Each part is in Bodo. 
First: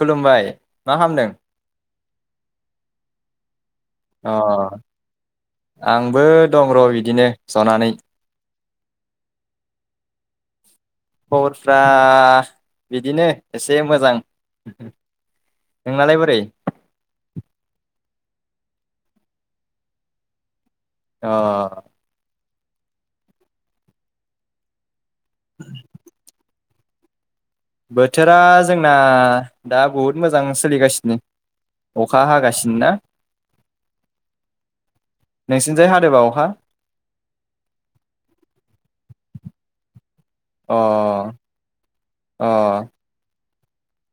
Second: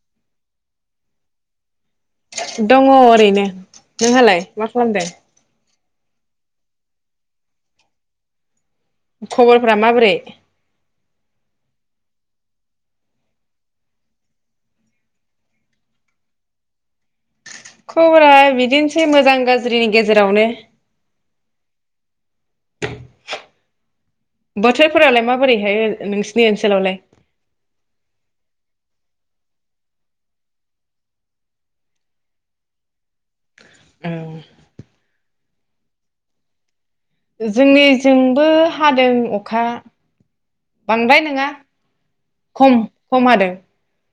खुलुमबाय मा खालामदों दङ ओरैनो नोंहालाय मा अ खालामदों आंबो दं र' बिदिनो जनानै खबरफोरा माबोरै खबरफ्रा बिदिनो एसे मोजां नोंनालाय बोरै खबरा बिदिनोसै मोजां गाज्रिनि गेजेरावनो अ बोथोर फोरालाय माबोरैहाय ओ नोंसिनि ओ सोलावलाय बोथोरा जोंना दा बहुद मोजां सोलिगासिनो अखा हागासिनो ना औ नोंसिनिजाय हादों बा अखा जोंनिजोंबो हादों अखा अ बांद्राय नोङा खम खम हादों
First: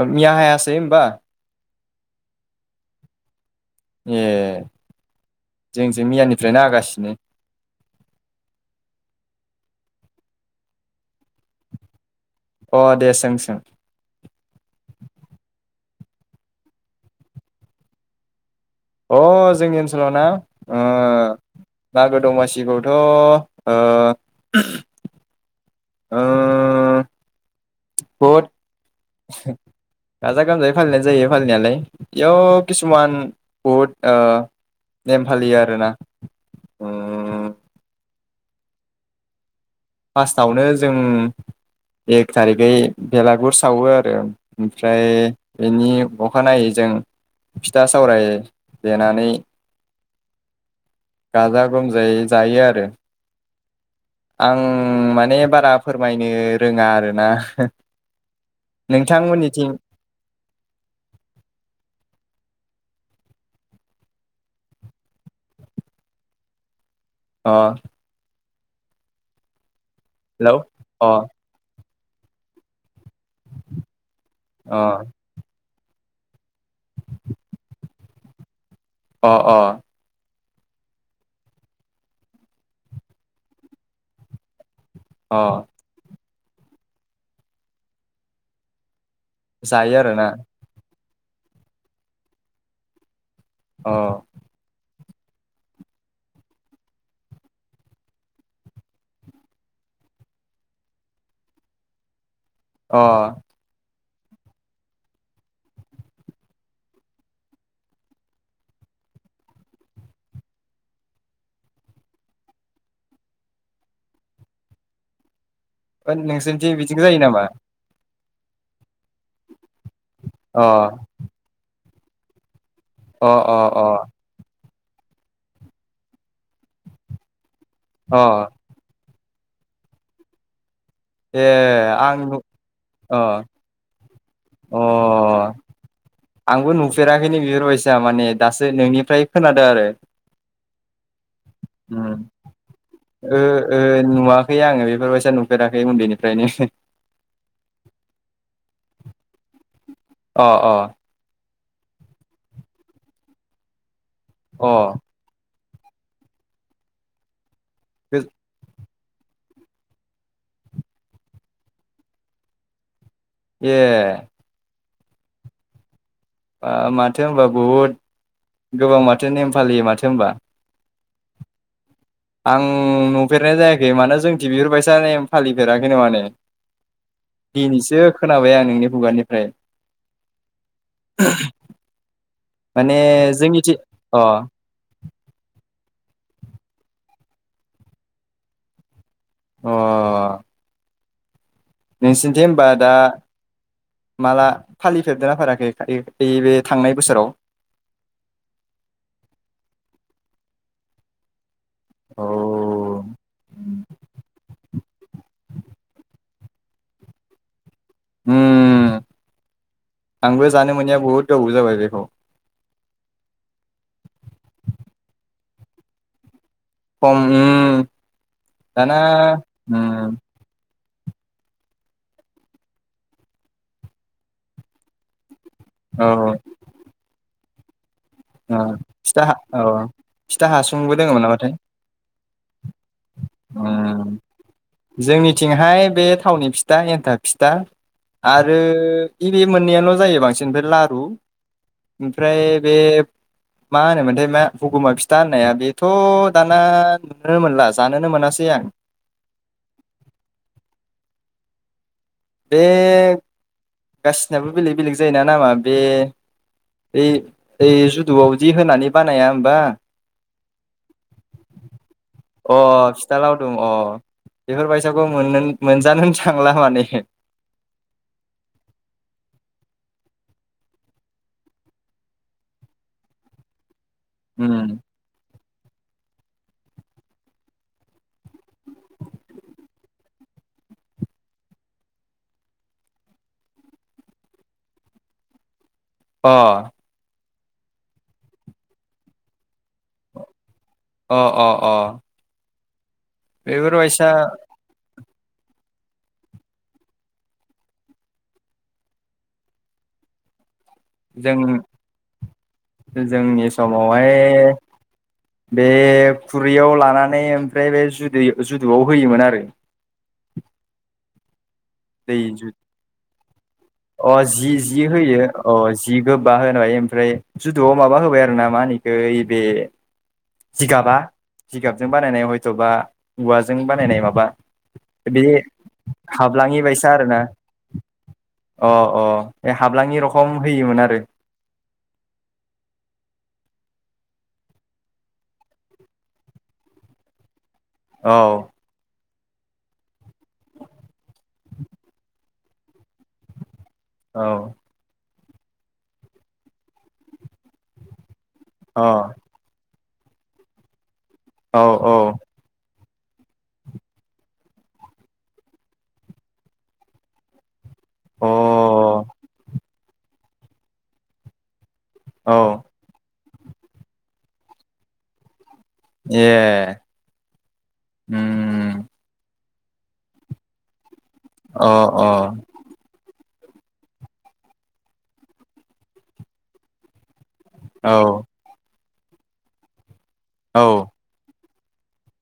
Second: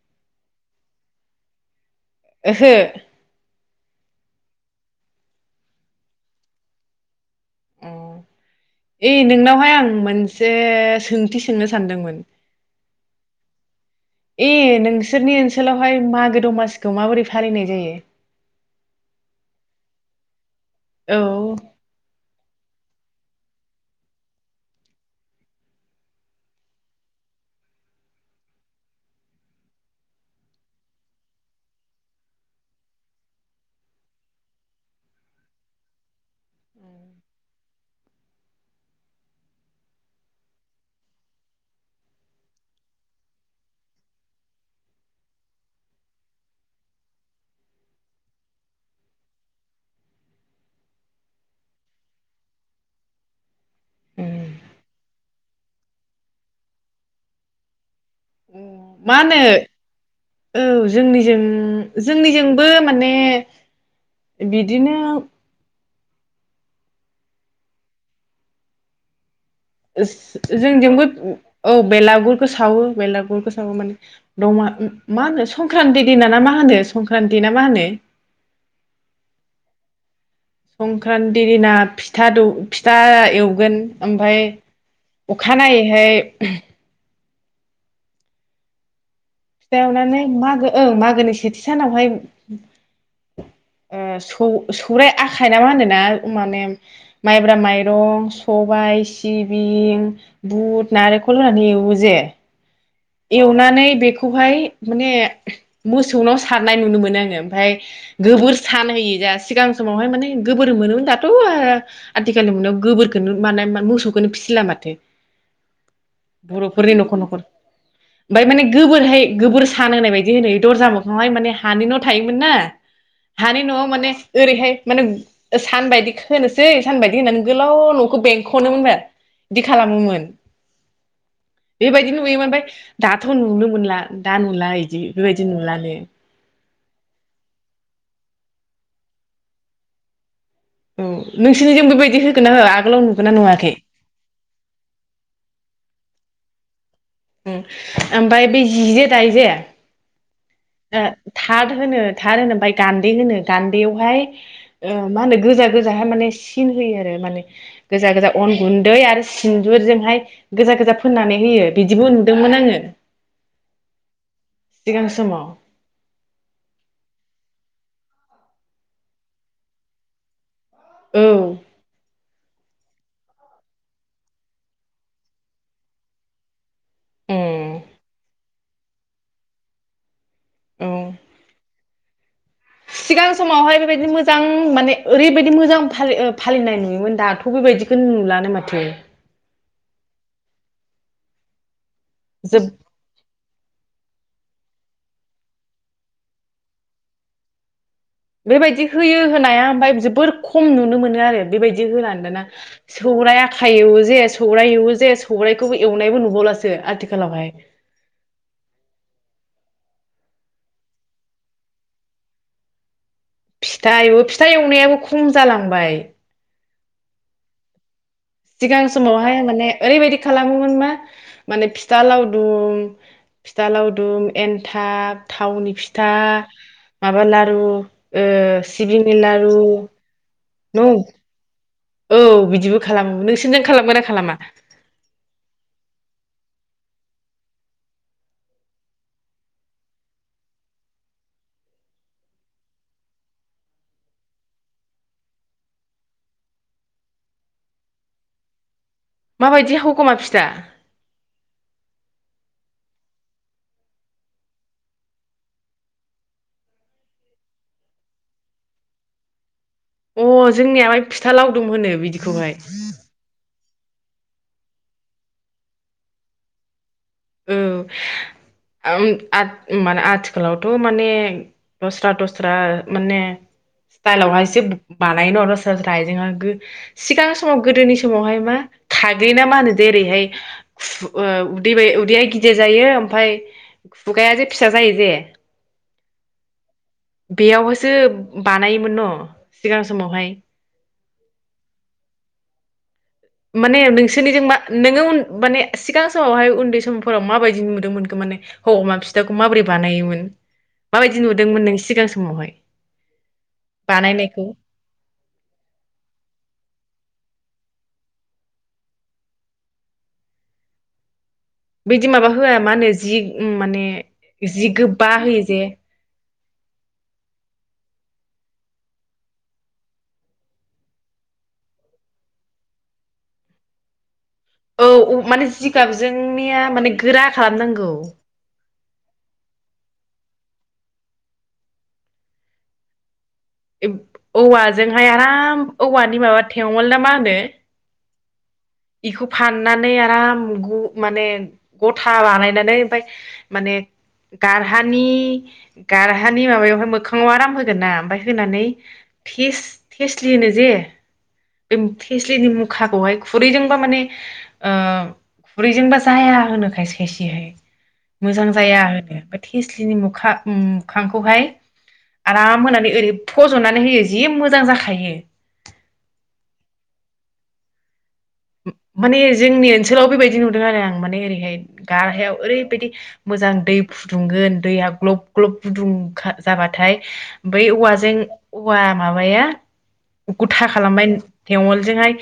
ओ मिया हायासै होमबा ओहो ए जोंजों मियानिफ्रायनो हागासिनो ए ए नोंनावहाय आं मोनसे सोंथि सोंनो सानदोंमोन अ दे सों सों ए नोंसोरनि ओनसोलाव हाय मागो दमासिखौ माबोरै फालिनाय जायो अ जोंनि ओनसोलाव ना अ औ मागो दमासि गिबिआवथ' ओ ओ बहुद गाजा गोमजायै फालिनाय जायो फालिनायालाय बेयाव किसुमान बहुद नेम फालियो आरोना फार्स्टआवनो जों एक थारिखै बेलागुर सावो आरो ओमफ्राय बेनि अखानायै जों फिथा सावराय देनानै गाजा गोमजायै जायो आरो आं माने बारा फोरमायनो रोङा आरोना मा होनो नोंथांमोननिथिं औ जोंनि जोंनिजोंबो माने बिदिनो अ हेलौ जोंजोंबो अ औ बेलागुरखौ सावो बेलागुर गोसाबो माने दमा अ मा होनो संक्रान्त दिन ना मा होनो संक्रान्ति ना मा होनो अ अ संक्रान्ति दिना फिथा फिथा एवगोन ओमफाय अ अखानायैहाय अ [inaudible] फिथा जायो एवनानै आरोना मागो मागो मागोननि सेथि सानावहाय अ आ सौ खु्राय आखाइ न मा होनोना माने माइब्रा माइरं सबायाइ सिबिं बुद नारेंखल होनानि एवनो जे अ एवनानै बेखौ खौहाय माने मोसौनाव सारनाय नुनो मोनो आङो ओमफ्राय गोबोर सानहयो जा सिगां समावहाय माने गोबोर मोनोमोन दाथ' आथिखालनि मोननायाव गोबोरखोननो मान मोसौखौनो फिसिला माथो नोंसोरनिथिं बिदि जायो नामा ओमफाय माने गोबोरहाय गोबोर सान होननाय बदि होनोयो अ दरजा मोखांहाय मान हानि न' थायोमोन ना अ हानि न' अ माने उरैहाय माने सान बाददि होनोसै सान बायदि होननानै आगोलाव न'खौ अ बेंख'नोमोन बे बिदि खालामोमोन ए बेबायदि आं नुयोमोन ओमफ्राय अ दाथ' नुनो मोनला दा नुला बिदि बेबायदि अ नुलानो आंबो नुफेराखैनो बेफोरबायदिया माने दासो नोंनिफ्राय खोनादों आरो औ नोंसोरनिजों बेबायदि उम होगोन ना होआ आगोलाव नुगोना ओ नुवाखै खै उन्दैनिफ्रायनो ओमफ्राय बे जि जे दायोजे अ अ थाद होनो थार होनो ओमफ्राय गान्दै होनो गान्दैयावहाय ओ अ मा होनो गोजान गोजाहाय माने सिन होयो आरो माने गोजा गो गोजा अन गुन दै आरो सिनदुरजोंहाय गोजा गोजा फोननानै होयो बिदिबो नुदोंमोन आङो ए सिगां समाव बा माथो होनबा बहुद गोबां माथो नेम फालियो माथो होनबा औ आं नुफेरनाय जायाखै माने जोंथिं बिफोरबायसा नेम फालिफेराखै माने उम दिनैसो खोनाबाय आं नोंनि खुगानिफ्राय औ माने सिगां जोंनिथि समावहाय बेबायदि अ मोजां माने ओरैबायदि मोजां फालि ओ फालिनाय नुयोमोन दाथ' बेबायदिखौनो नुलानो माथो अ नोंसिनिथि होमबा जोब दा माला फालिफेरदों ना फेराखै ऐ ऐ बे थांनाय बोसोराव बेबायदि होयो होनाया ओमफाय जोबोर खम नुनो मोनो आरो बेबायदि औ होलानो दाना सौराइ आखाइ एवो जे सौराय एवो जे सौरायखौबो एवनायबो नुबावलासो सो आथिखालावहाय उम आंबो जानो मोनिया बहुद गोबाव जाबाय बेखौ फिथा एवो फिथा एवनायाबो खम जालांबाय अम उम सिगां दाना समावहाय माने ओरैबायदि उम खालामोमोन मा माने फिथा लावदुम फिथा लावदुम एन्थाब थावनि औ फिथा माबा लाद औ ओ फिथा औ फिथा न हासुंबो दोङोमोन नामाथाय औ बिदिबो खालाम नोंसिनिजों खालामोना उम खालामा जोंनिथिंहाय बे थावनि फिथा एन्थाब फिथा आरो बे बे मोननैयाल' जायो बांसिन ओमफ्राय लारु ओमफ्राय बे मा होनोमोनथाय मा हगमा फिथा होननाया बेथ' दाना नुनो मोनला जान नोनो मोनासै आं माबायदि हगमा फिथा बे गासिनाबो बेलेग बेलेग जायोना नामा बे ओइ ओइ जुदुआवदि होनानै बानाया होमबा अ जोंनियावहाय फिथा लावदुम होनो बिदिखौहाय अ फिथा लावदुम अ बेफोरबायसाखौ मोननोनो मोनजानोनो थांला माने औ माने आथिखालावथ' माने दस्रा दस्रा माने स्टाइलावहाय एसे उम बानायनो [unintelligible] सिगां समाव गोदोनि समावहाय मा खाग्लि ना मा होनो जेरै हाय उदै [unintelligible] [unintelligible] गिदिर जायो ओमफ्राय खुगायाजे फिसा जायो जे अ बेयावहायसो बानायोमोन न' सिगां समावहाय अ अ अ माने बेफोरबायसा नोंसोरनिजों मा नोंङो उन माने सिगां समावहाय उन्दै समफोराव माबायदि नुदोंमोनख माने हौ अमा फिथाखौ माबोरै बानायोमोन माबायदि जों नुदोंमोन नों सिगां समावहाय जोंनि समावहाय बानायनायखौ बे खुरैयाव लानानै ओमफ्राय बे जुद जुदुआव होयोमोन आरो बिदि दै माबा जु होआ मा होनो जि उम माने अ जि जि होयो अ जि गो बा होनाय ओमफ्राय जुदुआव माबा होबाय आरो ना मा होबाय जिगाबा जिगाबजों बानायनाय हैथबा औवाजों बानायनाय माबा औ बे माने हाबलाङि जिगाबजोंनिया बायसा माने आरोना गोरा खालामनांगौ अ अ हाब्लाांयि रखम होयोमोन आरो औवाजोंहाय आराम औवानि मा बा थेवोल ना मा होनो औ बेखौ फाननानै आराम माने गथा बानायनानै ओमफाय माने औ गारहानि गारहानि माबायावहाय मोखांङाव आराम होगोन ना ओमफाय फानै अ फिस [unintelligible] जे औ ब [unintelligible] [unintelligible] खाखौहाय खु खुरैजोंबा माने ओ खुरैजोंबा जाया होनो खायसे खायसेहाय औ मोजां जाया होनो अ ओमफ्राय थेस्लिनि मोखा ओम खांखौहाय औ आराम होनानै ओरै फज'नानै होयो जि मोजां जाखायो ए उम माने जोंनि ओनसोलाव बेबायदि नुदों आरो आं माने ओरैहाय अ गार हायाव अ ओरैबायदि मोजां दै फुदुंगोन दैया ग्लब ग्लब गुदुंखा जाबाथाय बै औवाजों औ औवा माबाया गुथा औ खालामबाय थेवलजोंहाय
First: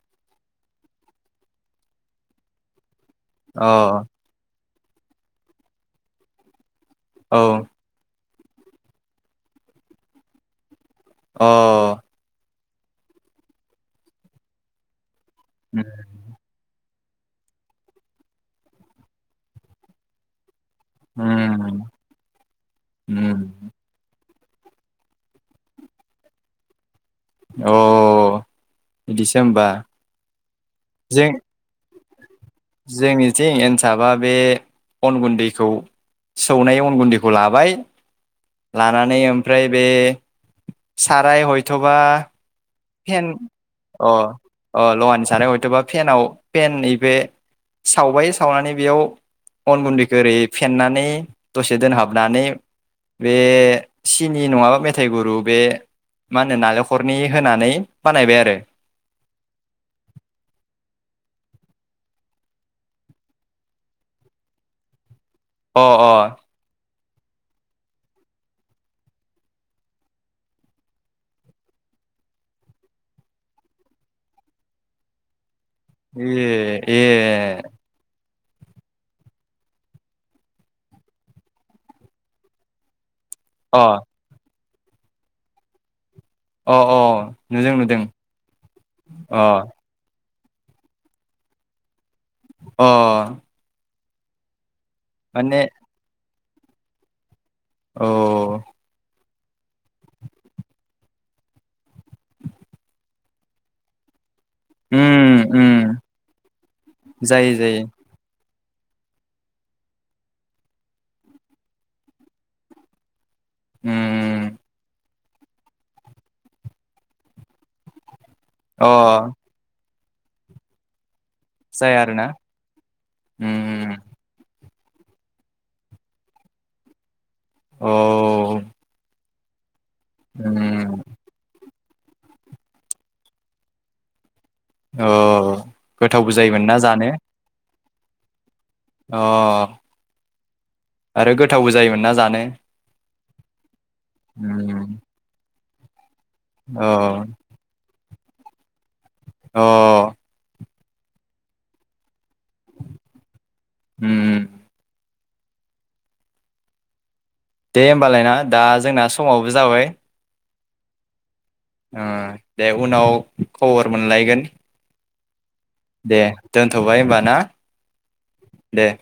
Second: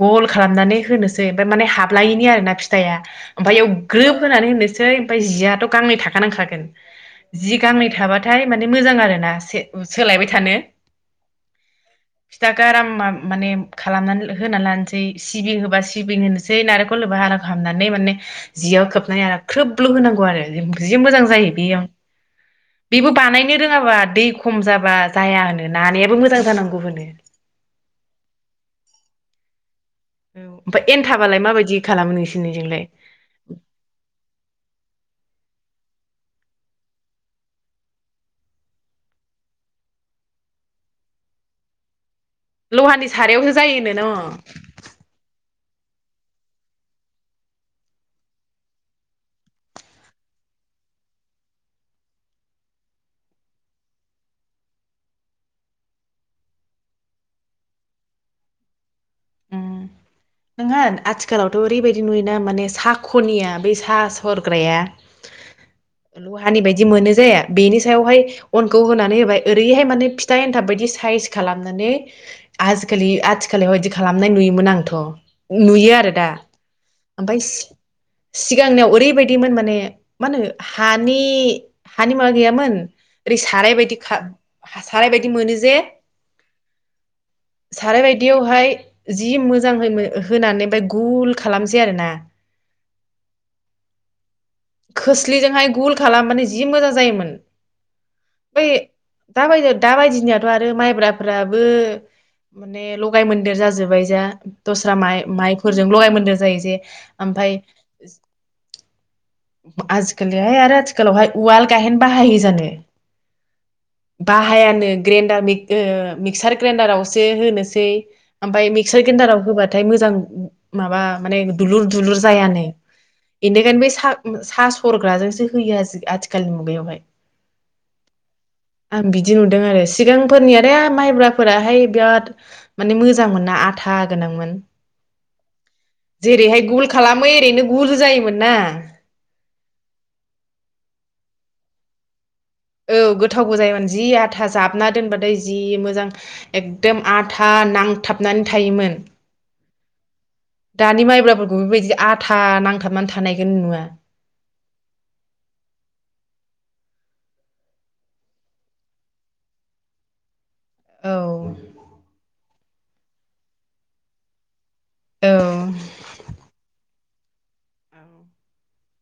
गल खालामनानै होनोसै ओमफाय माने हाबलायैनि आरो ना फिथाया ओमफाय अ बेयाव ग्रोब होनानै होनोस सै ओमफाय जियाथ' गांनै थाखा नांखागोन औ जि गामि थाबा थाय माने मोजां आरो ना से उ सोलायबाय थानो अ दा गारामा माने खालामनानै होना लानस सिबिं होबा उम सिबिं होनोसै नारेख खल होबा आरा खालामनानै माने जियाव खोबनानै आराम ख्रोबल' होनांगौ आरो इम जि मोजां जायो बेयाव बेबो बानायनो उम रोङाबा दै खम जाबा जाया होनो नानायाबो मोजां जानांगौ होनो अ बिदिसो होमबा औ ओमफाय जों एनथाबालाय माबायदि खालामो नोंसि जोंनिथिं एनथाबा बे अन गुन्दैखौ सौनाय अन गुन्दैखौ लाबाय लानानै ओमफ्राय बे साराय हयथ'बा लहानि फेन सारायावसो जायोनो अ न' अ लहानि साराय हयथ'बा फेनाव फेन नैबे सावबाय सावनानै बेयाव उन गुन्दैखौ एरै फेननानै दसे दोनहाबनानै बे सिनि नङाबा मेथाइ गुरू बे मानो नालेंखरनि होनानै बानायबाय आरो उम नोङा आथिखालावथ' ओरैबायदि नुयोना माने साख'निया बे सा सरग्राया अ अ लुहानि बायदि मोनो जे बेनि सायावहाय अनखौ होनानै होबाय ओरैहाय माने फिथा एन्थाब बायदि साइज खालामनानै आजिखालि आथिखालि माबायदि खालाम नाय नुयोमोन आंथ' नुयो आरो दा ए ए ओमफाय सि सिगांनियाव ओरैबायदिमोन माने मा होनो हानि हानि माबा गैयामोन ओरै साराय अ बायदि खा हा साराय बायदि मोनो जे अ अ नुदों साराय नुदों बायदियावहाय जि अ मोजांहै मो होनानै ओमफाय गुल खालामसै आरो ना अ माने खोस्लिजोंहाय गुल खालामनानै जि मोजां जायोमोन औ दा बायदि दा बायदिनियाथ' आरो माइब्राफ्राबो माने लगाय मोन्देर जाजोबबाय जा दस्रा माइ उम उम माइफोरजों लगाय मोनदेर जायो जे जायो ओमफाय जायो आजिखालिहाय आरो आथिखालावहाय उवाल गायहेन बाहायो जानो? उम बाहायानो ग्रेडार [unintelligible] मिक्सार ग्रेन्डारावसो होनोसै ओमफ्राय मिक्सार अ ग्रेन्दडाराव होबाथाय मोजां माबा माने दुलुर जाया दुलुर आरोना जायानो बेनिखायनो बै उम सा सा सरग्राजोंसो होयो आजि आथिखालनि मुगायावहाय औ आं बि दि नुदों आरो सिगांफोरनि आरो उम माइब्राफोराहाय बिराद माने मोजांमोन ना आथा गोनांमोन। औ गोथावबो जेरैहाय जायोमोन ना गुगोल जानो खालामो ओरैनो गुरु जायोमोन ना अ आरो गोथावबो जायोमोन ना जानो औ गोथावबो जायोमोन जि आथा जाबना उम दोनबाथाय जि मोजां एकदम औ आथा नां थाबनानै थायोमोन। अ दानि माइब्राफोरखौ बेबायदि आद था नांथाबनानै थानायखौनो नुवा। उम दे होमबालायना दा जोंना समावबो जाबाय। औ ओ दे उनाव खबर मोनलायगोन। औ दे दोनथ'बाय होमबा ना औ दे